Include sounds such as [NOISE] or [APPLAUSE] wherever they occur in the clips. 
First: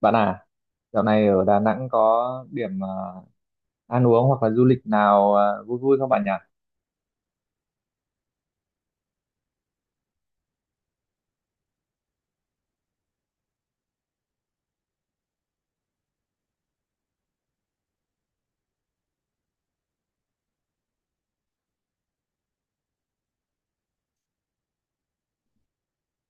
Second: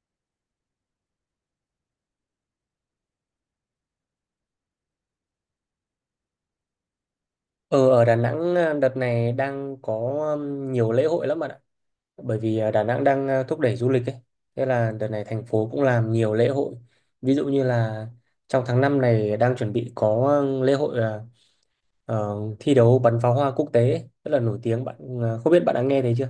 Bạn à, dạo này ở Đà Nẵng có điểm ăn uống hoặc là du lịch nào vui vui không bạn nhỉ? Ờ, ở Đà Nẵng, đợt này đang có nhiều lễ hội lắm bạn ạ. Bởi vì Đà Nẵng đang thúc đẩy du lịch ấy. Thế là đợt này thành phố cũng làm nhiều lễ hội. Ví dụ như là trong tháng 5 này đang chuẩn bị có lễ hội thi đấu bắn pháo hoa quốc tế ấy, rất là nổi tiếng. Bạn à, không biết bạn đã nghe thấy chưa?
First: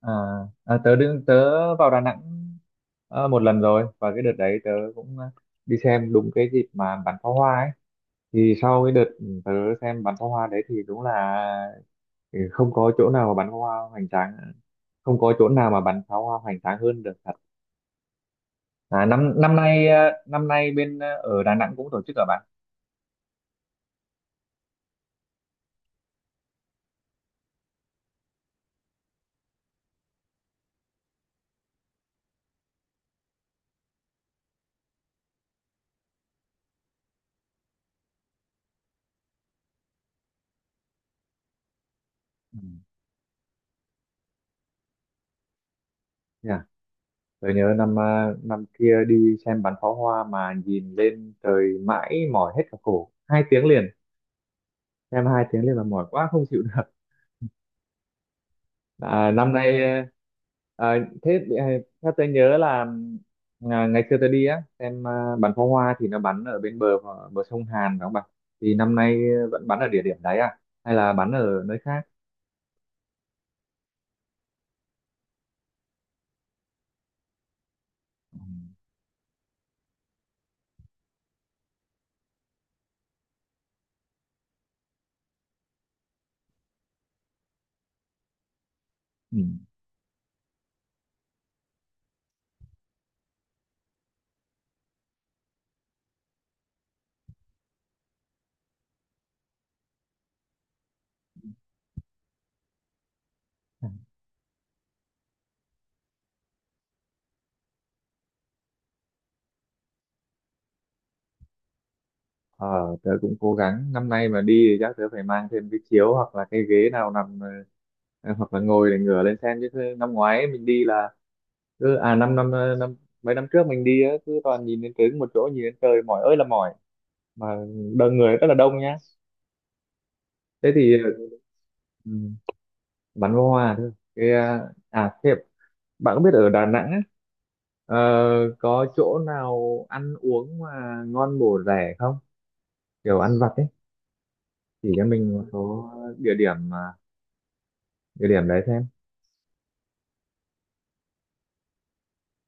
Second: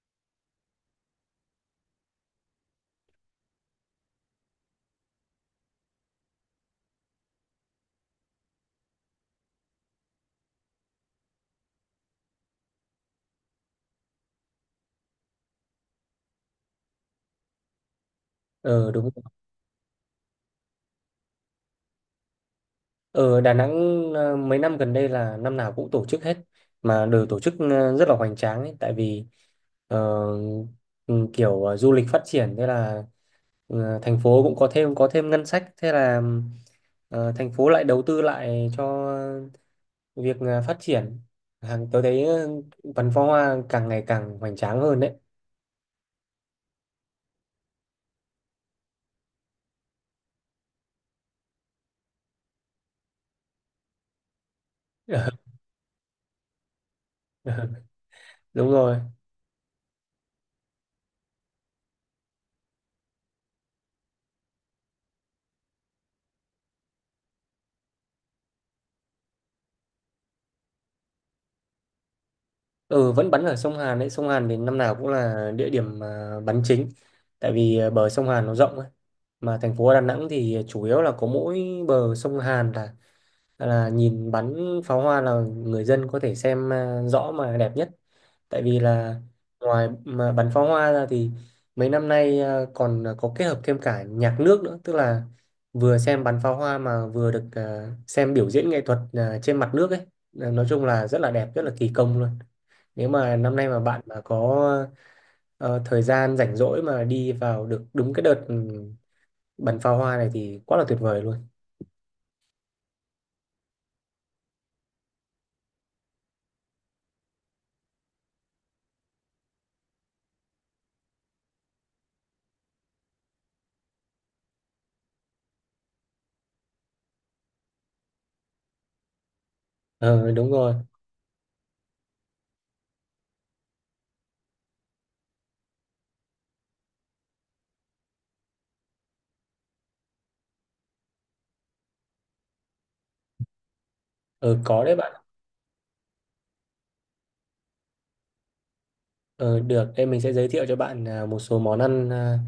À, tớ vào Đà Nẵng một lần rồi, và cái đợt đấy tớ cũng đi xem đúng cái dịp mà bắn pháo hoa ấy. Thì sau cái đợt tớ xem bắn pháo hoa đấy thì đúng là không có chỗ nào mà bắn pháo hoa hoành tráng, không có chỗ nào mà bắn pháo hoa hoành tráng hơn được thật. Ờ, À, đúng rồi. năm năm nay à, năm nay bên ở Đà Nẵng cũng tổ chức ở bạn. Ở Đà Nẵng mấy năm gần đây là năm nào cũng tổ chức hết, mà đều tổ chức rất là hoành tráng ấy. Tại vì ờ, ừ, kiểu du lịch phát triển, thế là thành phố cũng có thêm ngân sách, thế là thành phố lại đầu tư lại cho việc phát triển hàng. Tôi thấy Ừ. Văn Phó Hoa càng ngày càng hoành tráng hơn đấy. Yeah. Tôi nhớ năm năm kia đi xem bắn pháo hoa mà nhìn lên trời mãi mỏi hết cả cổ 2 tiếng liền, xem 2 tiếng liền mà mỏi quá không chịu được. [LAUGHS] Đúng rồi. À, năm nay à, à, thế à, Theo tôi nhớ là ngày xưa tôi đi á xem bắn pháo hoa thì nó bắn ở bên bờ bờ sông Hàn, đúng không bạn? Thì năm nay vẫn bắn ở địa điểm đấy à, hay là bắn ở nơi khác? Ừ, vẫn bắn ở sông Hàn đấy. Sông Hàn thì năm nào cũng là địa điểm bắn chính. Tại vì bờ sông Ừ. Hàn nó rộng ấy. Mà thành phố Đà Nẵng thì chủ yếu là có mỗi bờ sông Hàn là nhìn bắn pháo hoa là người dân có thể xem rõ mà đẹp nhất. Tại vì là Ừ. ngoài mà bắn pháo hoa ra thì mấy năm nay còn có kết hợp thêm cả nhạc nước nữa. Tức là vừa xem bắn pháo hoa mà vừa được xem biểu diễn nghệ thuật trên mặt nước ấy. Nói chung là rất là đẹp, rất là kỳ công luôn. Nếu mà năm nay mà bạn mà có thời gian rảnh rỗi mà đi vào được đúng cái đợt bắn pháo hoa này thì quá là tuyệt vời luôn. Ờ, tớ cũng cố gắng năm nay mà đi thì chắc tớ phải mang thêm cái chiếu hoặc là cái ghế nào nằm hoặc là ngồi để ngửa lên xem, chứ năm ngoái mình đi là cứ à năm năm ờ, năm mấy năm trước mình đi á, cứ toàn nhìn đến trứng một chỗ, nhìn đến trời mỏi ơi là mỏi, mà đông người rất là đông nhá. Ờ, đúng Thế rồi. thì, ừ, bắn pháo hoa thôi cái thế bạn có biết ở Đà Nẵng á, ờ, có chỗ nào ăn uống mà ngon bổ rẻ không, kiểu ăn vặt ấy? Ờ, có Chỉ đấy cho bạn. mình một số địa điểm địa điểm đấy xem. Ờ, được, mình sẽ giới thiệu cho bạn một số món ăn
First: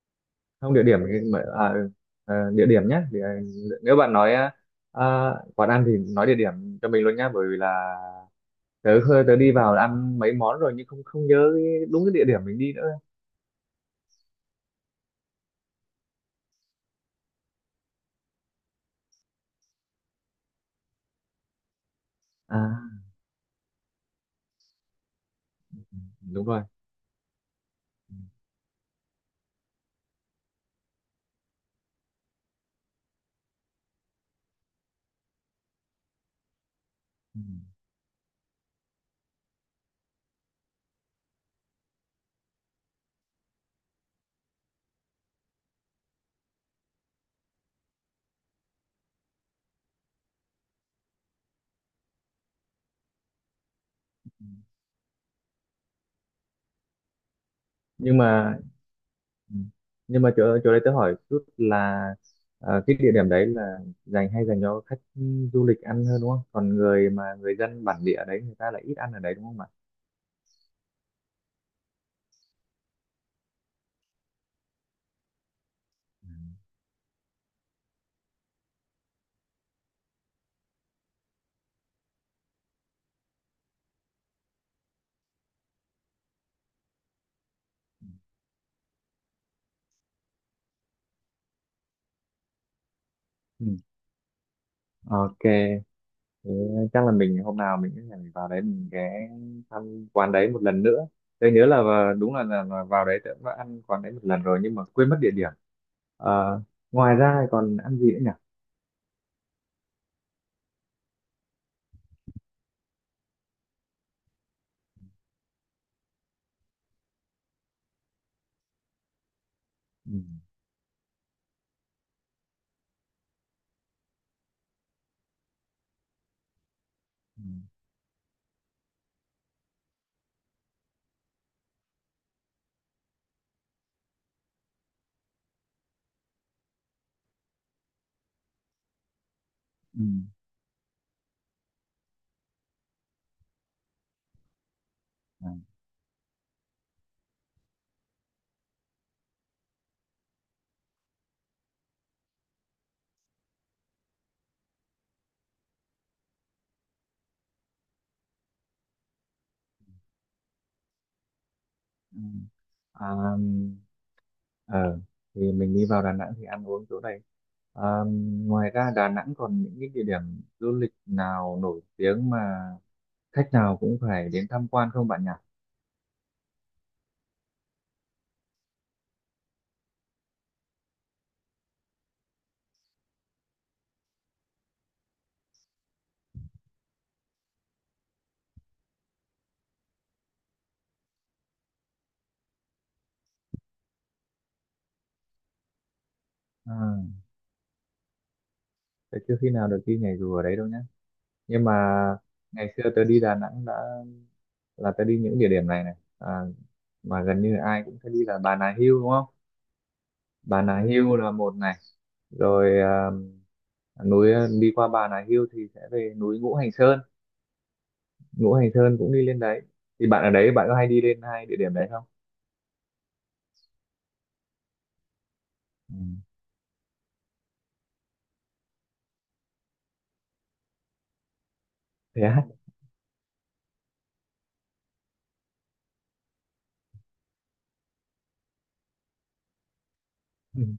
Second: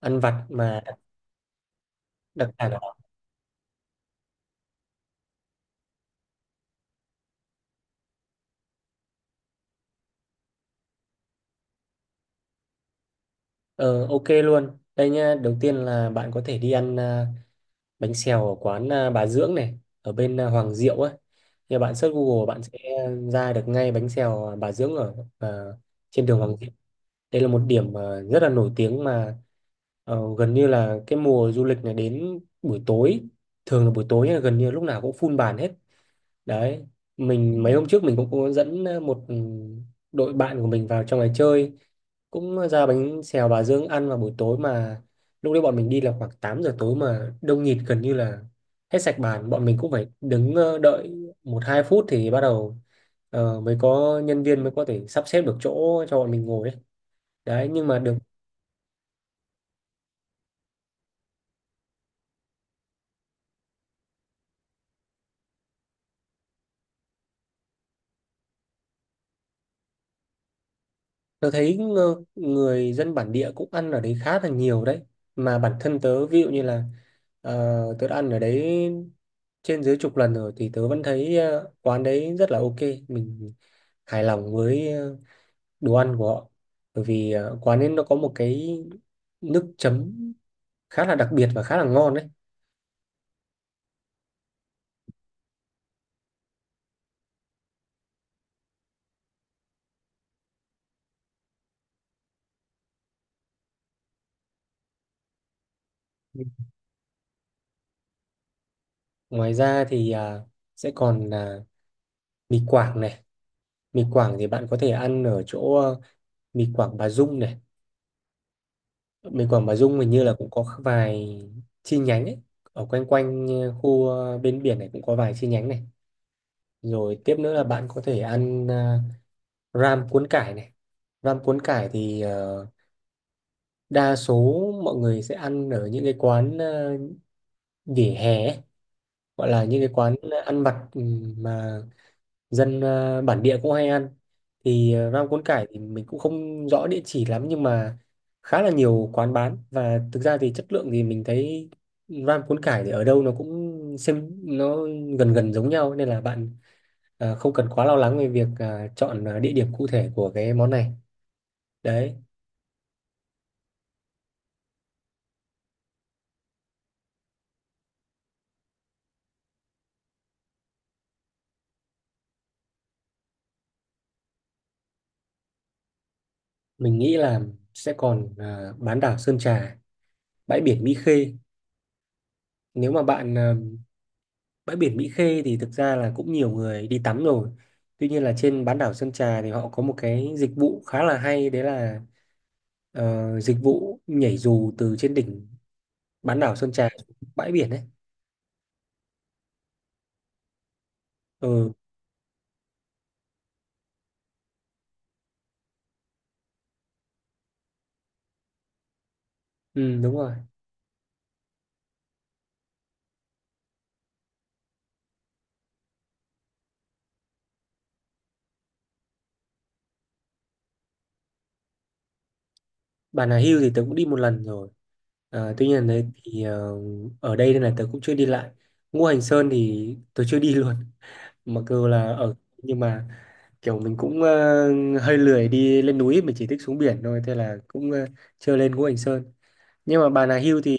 ăn vặt Không mà địa đặc điểm thì mà- à, ừ, ờ, đặc Địa sản ở điểm đó. nhé, thì, ờ, nếu bạn nói quán ăn thì nói địa điểm cho mình luôn nhá, bởi vì là tớ đi vào ăn mấy món rồi nhưng không không nhớ đúng cái địa điểm mình đi nữa. Ờ, ok luôn. Đây nhá, đầu tiên là bạn có thể đi ăn bánh xèo ở quán Bà Dưỡng này, ở bên Hoàng Diệu ấy. Thì bạn search Google bạn sẽ À ra được ngay bánh xèo Bà Dưỡng ở trên đường đúng Hoàng rồi. Diệu. Đây là một điểm Ừ, rất là nổi tiếng mà gần như là cái mùa du lịch này, đến buổi tối, thường là buổi tối là gần như lúc nào cũng full bàn hết đấy. ừ. Mình mấy hôm trước mình cũng có dẫn một đội bạn của mình vào trong này chơi, cũng ra bánh xèo Bà Dương ăn vào buổi tối. Mà lúc đấy bọn mình đi là khoảng 8 giờ tối mà đông nghịt, gần như là hết sạch bàn. Bọn mình cũng phải đứng đợi một hai phút thì bắt đầu mới có nhân viên, mới có thể sắp xếp được chỗ cho bọn mình ngồi ấy. Đấy, nhưng mà được. Nhưng mà ừ. Nhưng mà chỗ chỗ đấy tớ hỏi chút là, ờ, cái địa điểm đấy là dành, hay dành cho khách du lịch ăn hơn đúng không, còn người dân bản địa đấy người ta lại ít ăn ở đấy đúng không ạ? Tớ thấy người dân bản địa cũng ăn ở đấy khá là nhiều đấy. Mà bản thân tớ, ví dụ như là tớ đã ăn ở đấy trên dưới chục lần rồi thì tớ vẫn thấy quán đấy rất là ok. Mình hài lòng với đồ ăn của họ. Bởi vì quán ấy nó có một cái nước chấm khá là đặc biệt và khá là ngon đấy. Ừ. Ok. Thế chắc là mình hôm nào mình sẽ vào đấy mình ghé thăm quán đấy một lần nữa. Tôi nhớ là đúng là vào đấy tôi cũng đã ăn quán đấy một lần rồi, nhưng mà quên mất địa điểm. Ờ, ngoài ra thì còn ăn gì nữa nhỉ? Ngoài ra thì sẽ còn là mì Quảng này. Mì Quảng thì bạn có thể ăn ở chỗ mì Quảng Bà Dung này. Mình Quảng Bà Dung hình Ừ, như là cũng có vài chi nhánh ấy. Ở quanh quanh khu bên biển này cũng có vài chi nhánh này. Rồi tiếp ừ, nữa là bạn có thể ăn ram cuốn cải này. Ram cuốn cải thì đa số mọi người sẽ ăn ở những cái quán vỉa hè ấy, gọi là những cái ừ, quán ăn vặt mà dân bản địa cũng hay ăn. Thì ram cuốn ừ, cải thì mình cũng không rõ địa chỉ lắm, nhưng mà khá là nhiều quán bán, và thực ra thì chất lượng thì mình thấy ram cuốn cải thì ở đâu nó cũng xem nó gần gần giống nhau, nên là bạn không cần quá lo lắng về việc chọn địa điểm cụ thể của cái món này đấy. ừ. À, ờ, thì mình đi vào Đà Nẵng thì ăn uống chỗ này. À, ngoài ra Đà Nẵng còn những cái địa điểm du lịch nào nổi tiếng mà khách nào cũng phải đến tham quan không bạn nhỉ? Mình nghĩ là sẽ còn bán đảo Sơn Trà, bãi biển Mỹ Khê. Nếu mà bạn bãi biển Mỹ Khê thì thực ra là cũng nhiều người đi tắm rồi. Tuy nhiên là trên bán đảo Sơn Trà thì họ có một cái dịch vụ khá là hay đấy, là dịch vụ nhảy dù từ trên đỉnh bán đảo Sơn À, Trà xuống bãi biển ấy. thế chưa khi nào được đi nhảy dù ở đấy đâu nhé. Nhưng Ừ, mà ngày xưa tớ đi Đà Nẵng đã, là tớ đi những địa điểm này này, à, mà gần như ai cũng phải đi là Bà Nà Hills đúng không? ừ, đúng rồi. Bà Nà Hills là một này, rồi núi đi qua Bà Nà Hills thì sẽ về núi Ngũ Hành Sơn. Ngũ Hành Sơn cũng đi lên đấy, thì bạn ở đấy bạn có hay đi lên hai địa điểm đấy không? Bà Nà Hills thì tớ cũng đi một lần rồi. Ờ, tuy nhiên là Ừ. đấy thì ở đây nên là tớ cũng chưa đi lại. Ngũ Hành Sơn thì tớ chưa đi [LAUGHS] luôn. Mặc dù là Thế ở, á. nhưng mà kiểu mình cũng hơi lười đi lên núi, mình chỉ thích xuống biển thôi, thế là cũng chưa lên Ngũ Hành Sơn. Nhưng mà bà nào hưu Ừ. thì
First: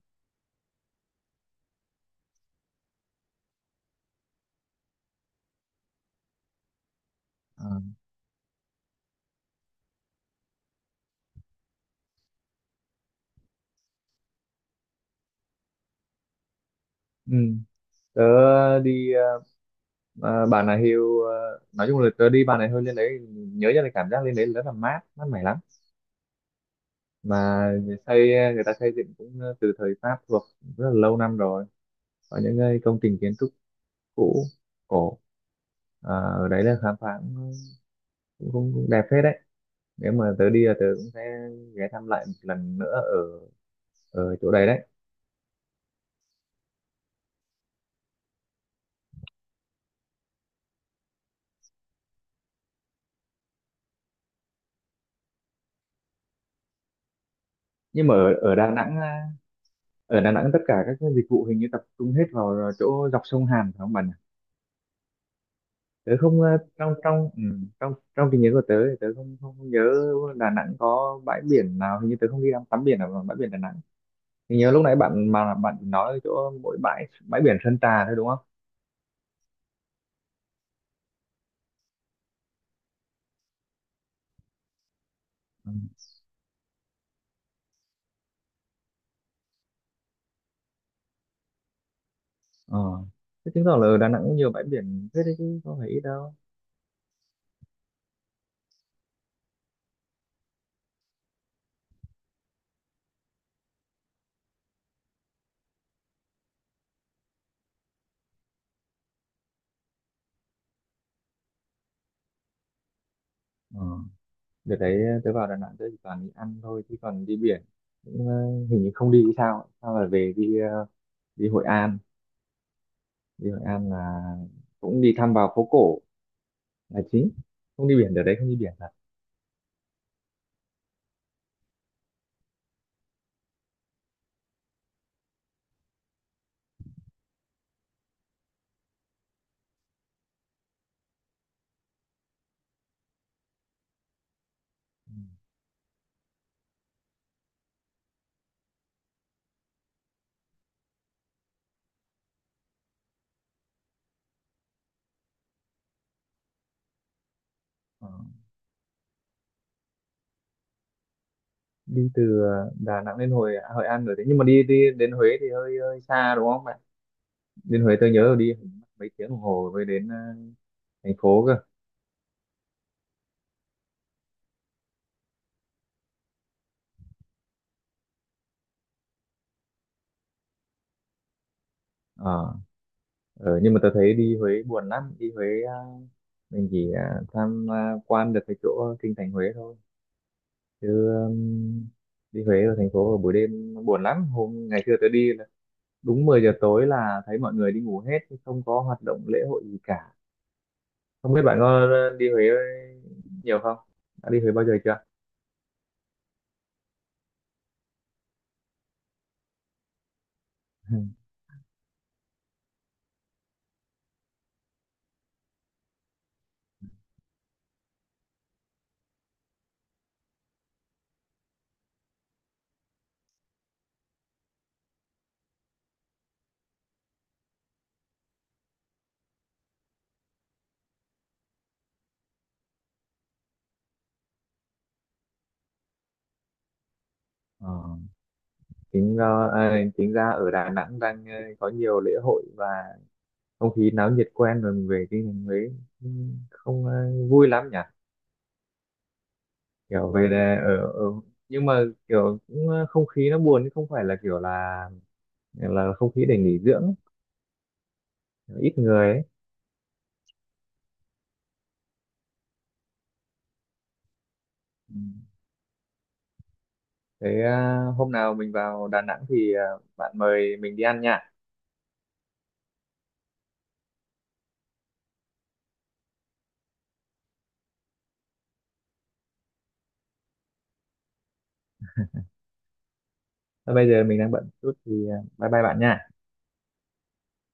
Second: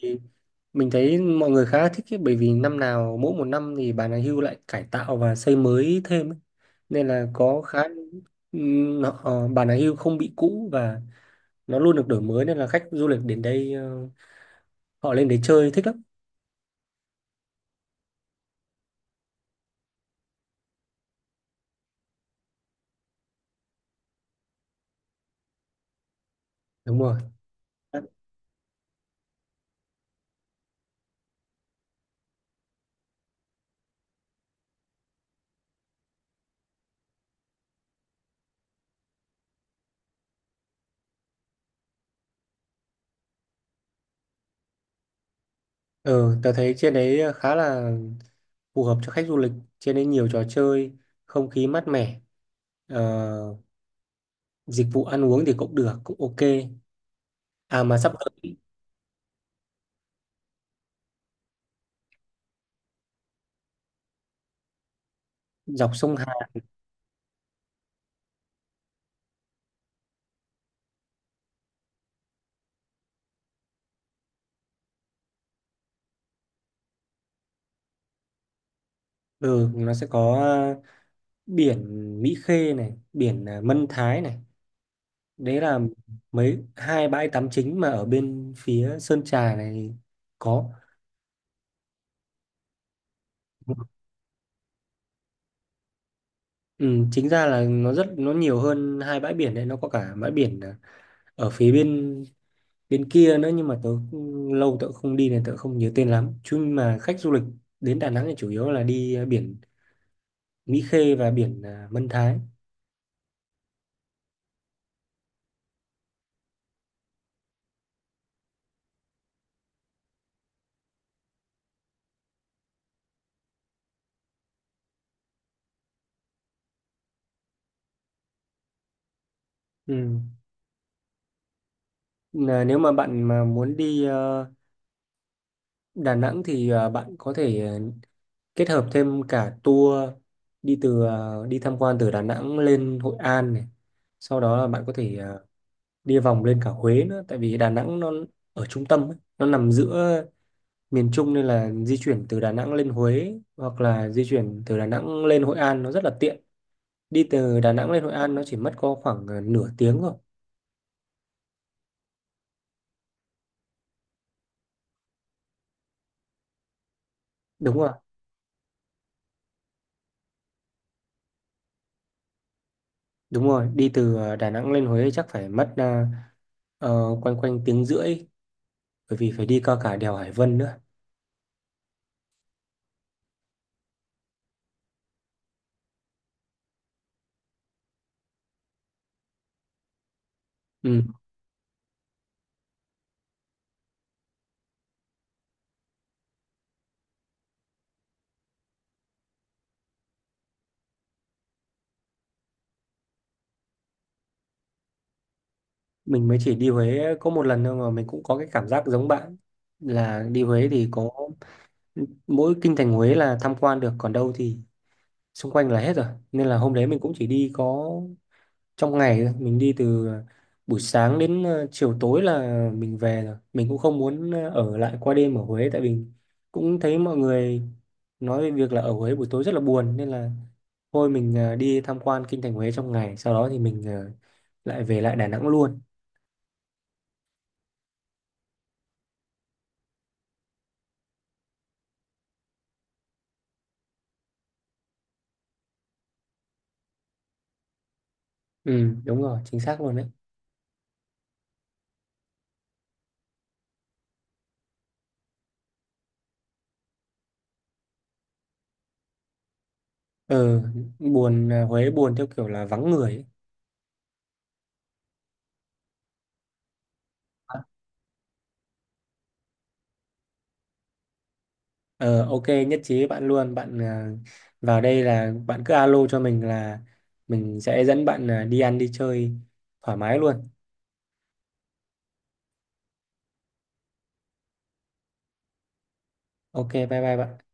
mình thấy mọi người khá là thích ấy, bởi vì năm nào, mỗi một năm thì bà nào hưu lại cải tạo và xây mới thêm ấy. Nên là có khá À, bà nào hưu không bị cũ, và nó luôn được đổi mới, nên là khách du lịch đến đây họ lên đấy chơi thích lắm. ừ. Tớ đi Bà Nà Hills, à, nói chung là tớ đi Bà Nà Hills lên đấy nhớ ra là cảm giác lên đấy rất là mát mát mẻ lắm, Đúng rồi. mà xây người ta xây dựng cũng ờ, từ thời Pháp thuộc, rất là lâu năm rồi, có những cái công trình kiến trúc cũ cổ, à, ở đấy là khám phá cũng, cũng, cũng cũng đẹp phết đấy. Nếu mà tớ đi là tớ cũng sẽ ghé thăm lại một lần nữa ở ở chỗ đấy đấy. Ừ, tớ thấy trên đấy khá là phù hợp cho khách du lịch, trên đấy nhiều trò chơi, không khí mát mẻ, ờ, dịch vụ ăn uống thì cũng được, cũng ok. À mà Nhưng sắp mà ở tới ở Đà Nẵng ở Đà Nẵng tất cả các cái dịch vụ hình như tập trung hết vào ờ, chỗ dọc sông Hàn phải không bạn? dọc Tớ sông Hàn. không à, trong trong ừ, trong trong trí nhớ của tớ thì tớ không không nhớ Đà Nẵng có bãi biển nào, hình như tớ không đi tắm biển ở bãi biển Đà Nẵng. Mình nhớ lúc nãy bạn mà bạn nói chỗ mỗi bãi bãi biển Sơn Trà thôi đúng không? Ừ, nó sẽ có biển Mỹ Khê này, biển Mân Thái này, đấy Ừ. là hai bãi tắm chính mà ở bên phía Sơn Trà này có. Ờ. Thế chứng tỏ là ở Đà Nẵng cũng nhiều bãi biển thế đấy chứ không phải ít đâu. Ừ, chính ra là nó rất nhiều hơn hai bãi biển đấy, nó có cả bãi biển ở phía bên bên kia nữa, nhưng mà tớ lâu tớ không đi nên tớ không nhớ tên lắm. Chứ mà khách du lịch đến Đà Nẵng thì chủ yếu là đi biển Mỹ Khê và biển Mân Thái. Ờ. Đợt đấy ờ, tớ vào Đà Nẵng tớ chỉ toàn đi ăn thôi, chứ còn đi biển cũng, ờ, hình như không đi, thì sao sao là về đi đi Hội An. Đi Hội An là cũng đi thăm vào phố cổ là chính, không đi biển, đợt đấy không đi biển thật. Ừ. Là nếu mà bạn mà muốn đi Đà Nẵng thì bạn có thể kết hợp thêm cả tour đi tham quan từ Đà Nẵng lên Hội An này. Sau đó là bạn có Ừ. thể đi vòng lên cả Huế nữa, tại vì Đà Nẵng nó ở trung tâm ấy, nó nằm giữa miền Trung, nên là di chuyển từ Đà Nẵng lên Huế hoặc là di chuyển từ Đà Nẵng lên Hội An nó rất là tiện. Đi từ Đà Nẵng lên Ờ. Hội An nó chỉ mất có khoảng nửa tiếng thôi. Đi từ ờ, Đà Nẵng đến Hội Hội An rồi đấy, nhưng mà đi đi đến Huế thì hơi hơi xa đúng không? Đúng Đến rồi, Huế tôi nhớ là đi mấy tiếng đồng hồ mới đến ờ, thành phố cơ. đúng rồi, đi từ Đà Nẵng lên Huế chắc phải mất ờ, quanh quanh tiếng rưỡi, bởi vì phải đi qua cả đèo Hải Vân nữa. Ờ. Ờ, nhưng mà tôi thấy đi Huế buồn lắm, đi Huế ờ, mình chỉ ờ, quan được cái chỗ kinh thành Huế thôi, Ừ, chứ ừm, đi Huế ở thành phố vào buổi đêm nó buồn lắm, hôm ngày xưa tôi đi là đúng 10 giờ tối là thấy mọi người đi ngủ hết chứ không có hoạt động lễ hội gì cả. Không biết bạn có ờ, đi Huế nhiều không, đã đi Huế bao giờ chưa? mình mới chỉ đi Huế có một lần thôi, mà mình cũng có cái cảm giác giống bạn là đi Huế thì có [LAUGHS] mỗi kinh thành Huế là tham quan được, còn đâu thì xung quanh là hết rồi. Nên là hôm đấy mình cũng chỉ đi có trong ngày thôi. Mình đi từ buổi sáng đến chiều tối là mình về rồi, mình cũng không muốn ở lại qua đêm ở Huế, tại vì cũng thấy mọi người nói về việc là ở Huế buổi tối rất là buồn, nên là thôi mình đi tham quan kinh thành Huế trong ngày, sau đó thì mình lại về lại Đà Nẵng luôn. Ờ, chính ra chính ra ở Đà Nẵng đang ờ, có nhiều lễ hội và không khí náo nhiệt quen rồi, mình về cái thành Huế cũng không ờ, vui lắm nhỉ. Ừ, đúng rồi, chính xác luôn đấy. Kiểu về là ở nhưng mà kiểu cũng ờ, không khí nó buồn chứ không phải là kiểu là không khí để nghỉ dưỡng ấy, ít người ấy. ờ Huế buồn theo kiểu là vắng người ấy. Ừ. Thế ờ, hôm nào mình vào Đà Nẵng thì ờ, bạn mời mình đi ăn nha. Ờ, ok, nhất trí với bạn luôn. Bạn à, vào đây là bạn cứ alo cho mình, là mình sẽ dẫn bạn đi ăn đi chơi thoải mái luôn. Thôi bây giờ mình đang bận chút thì ờ, bye bye bạn nha. Ok, bye bye bạn.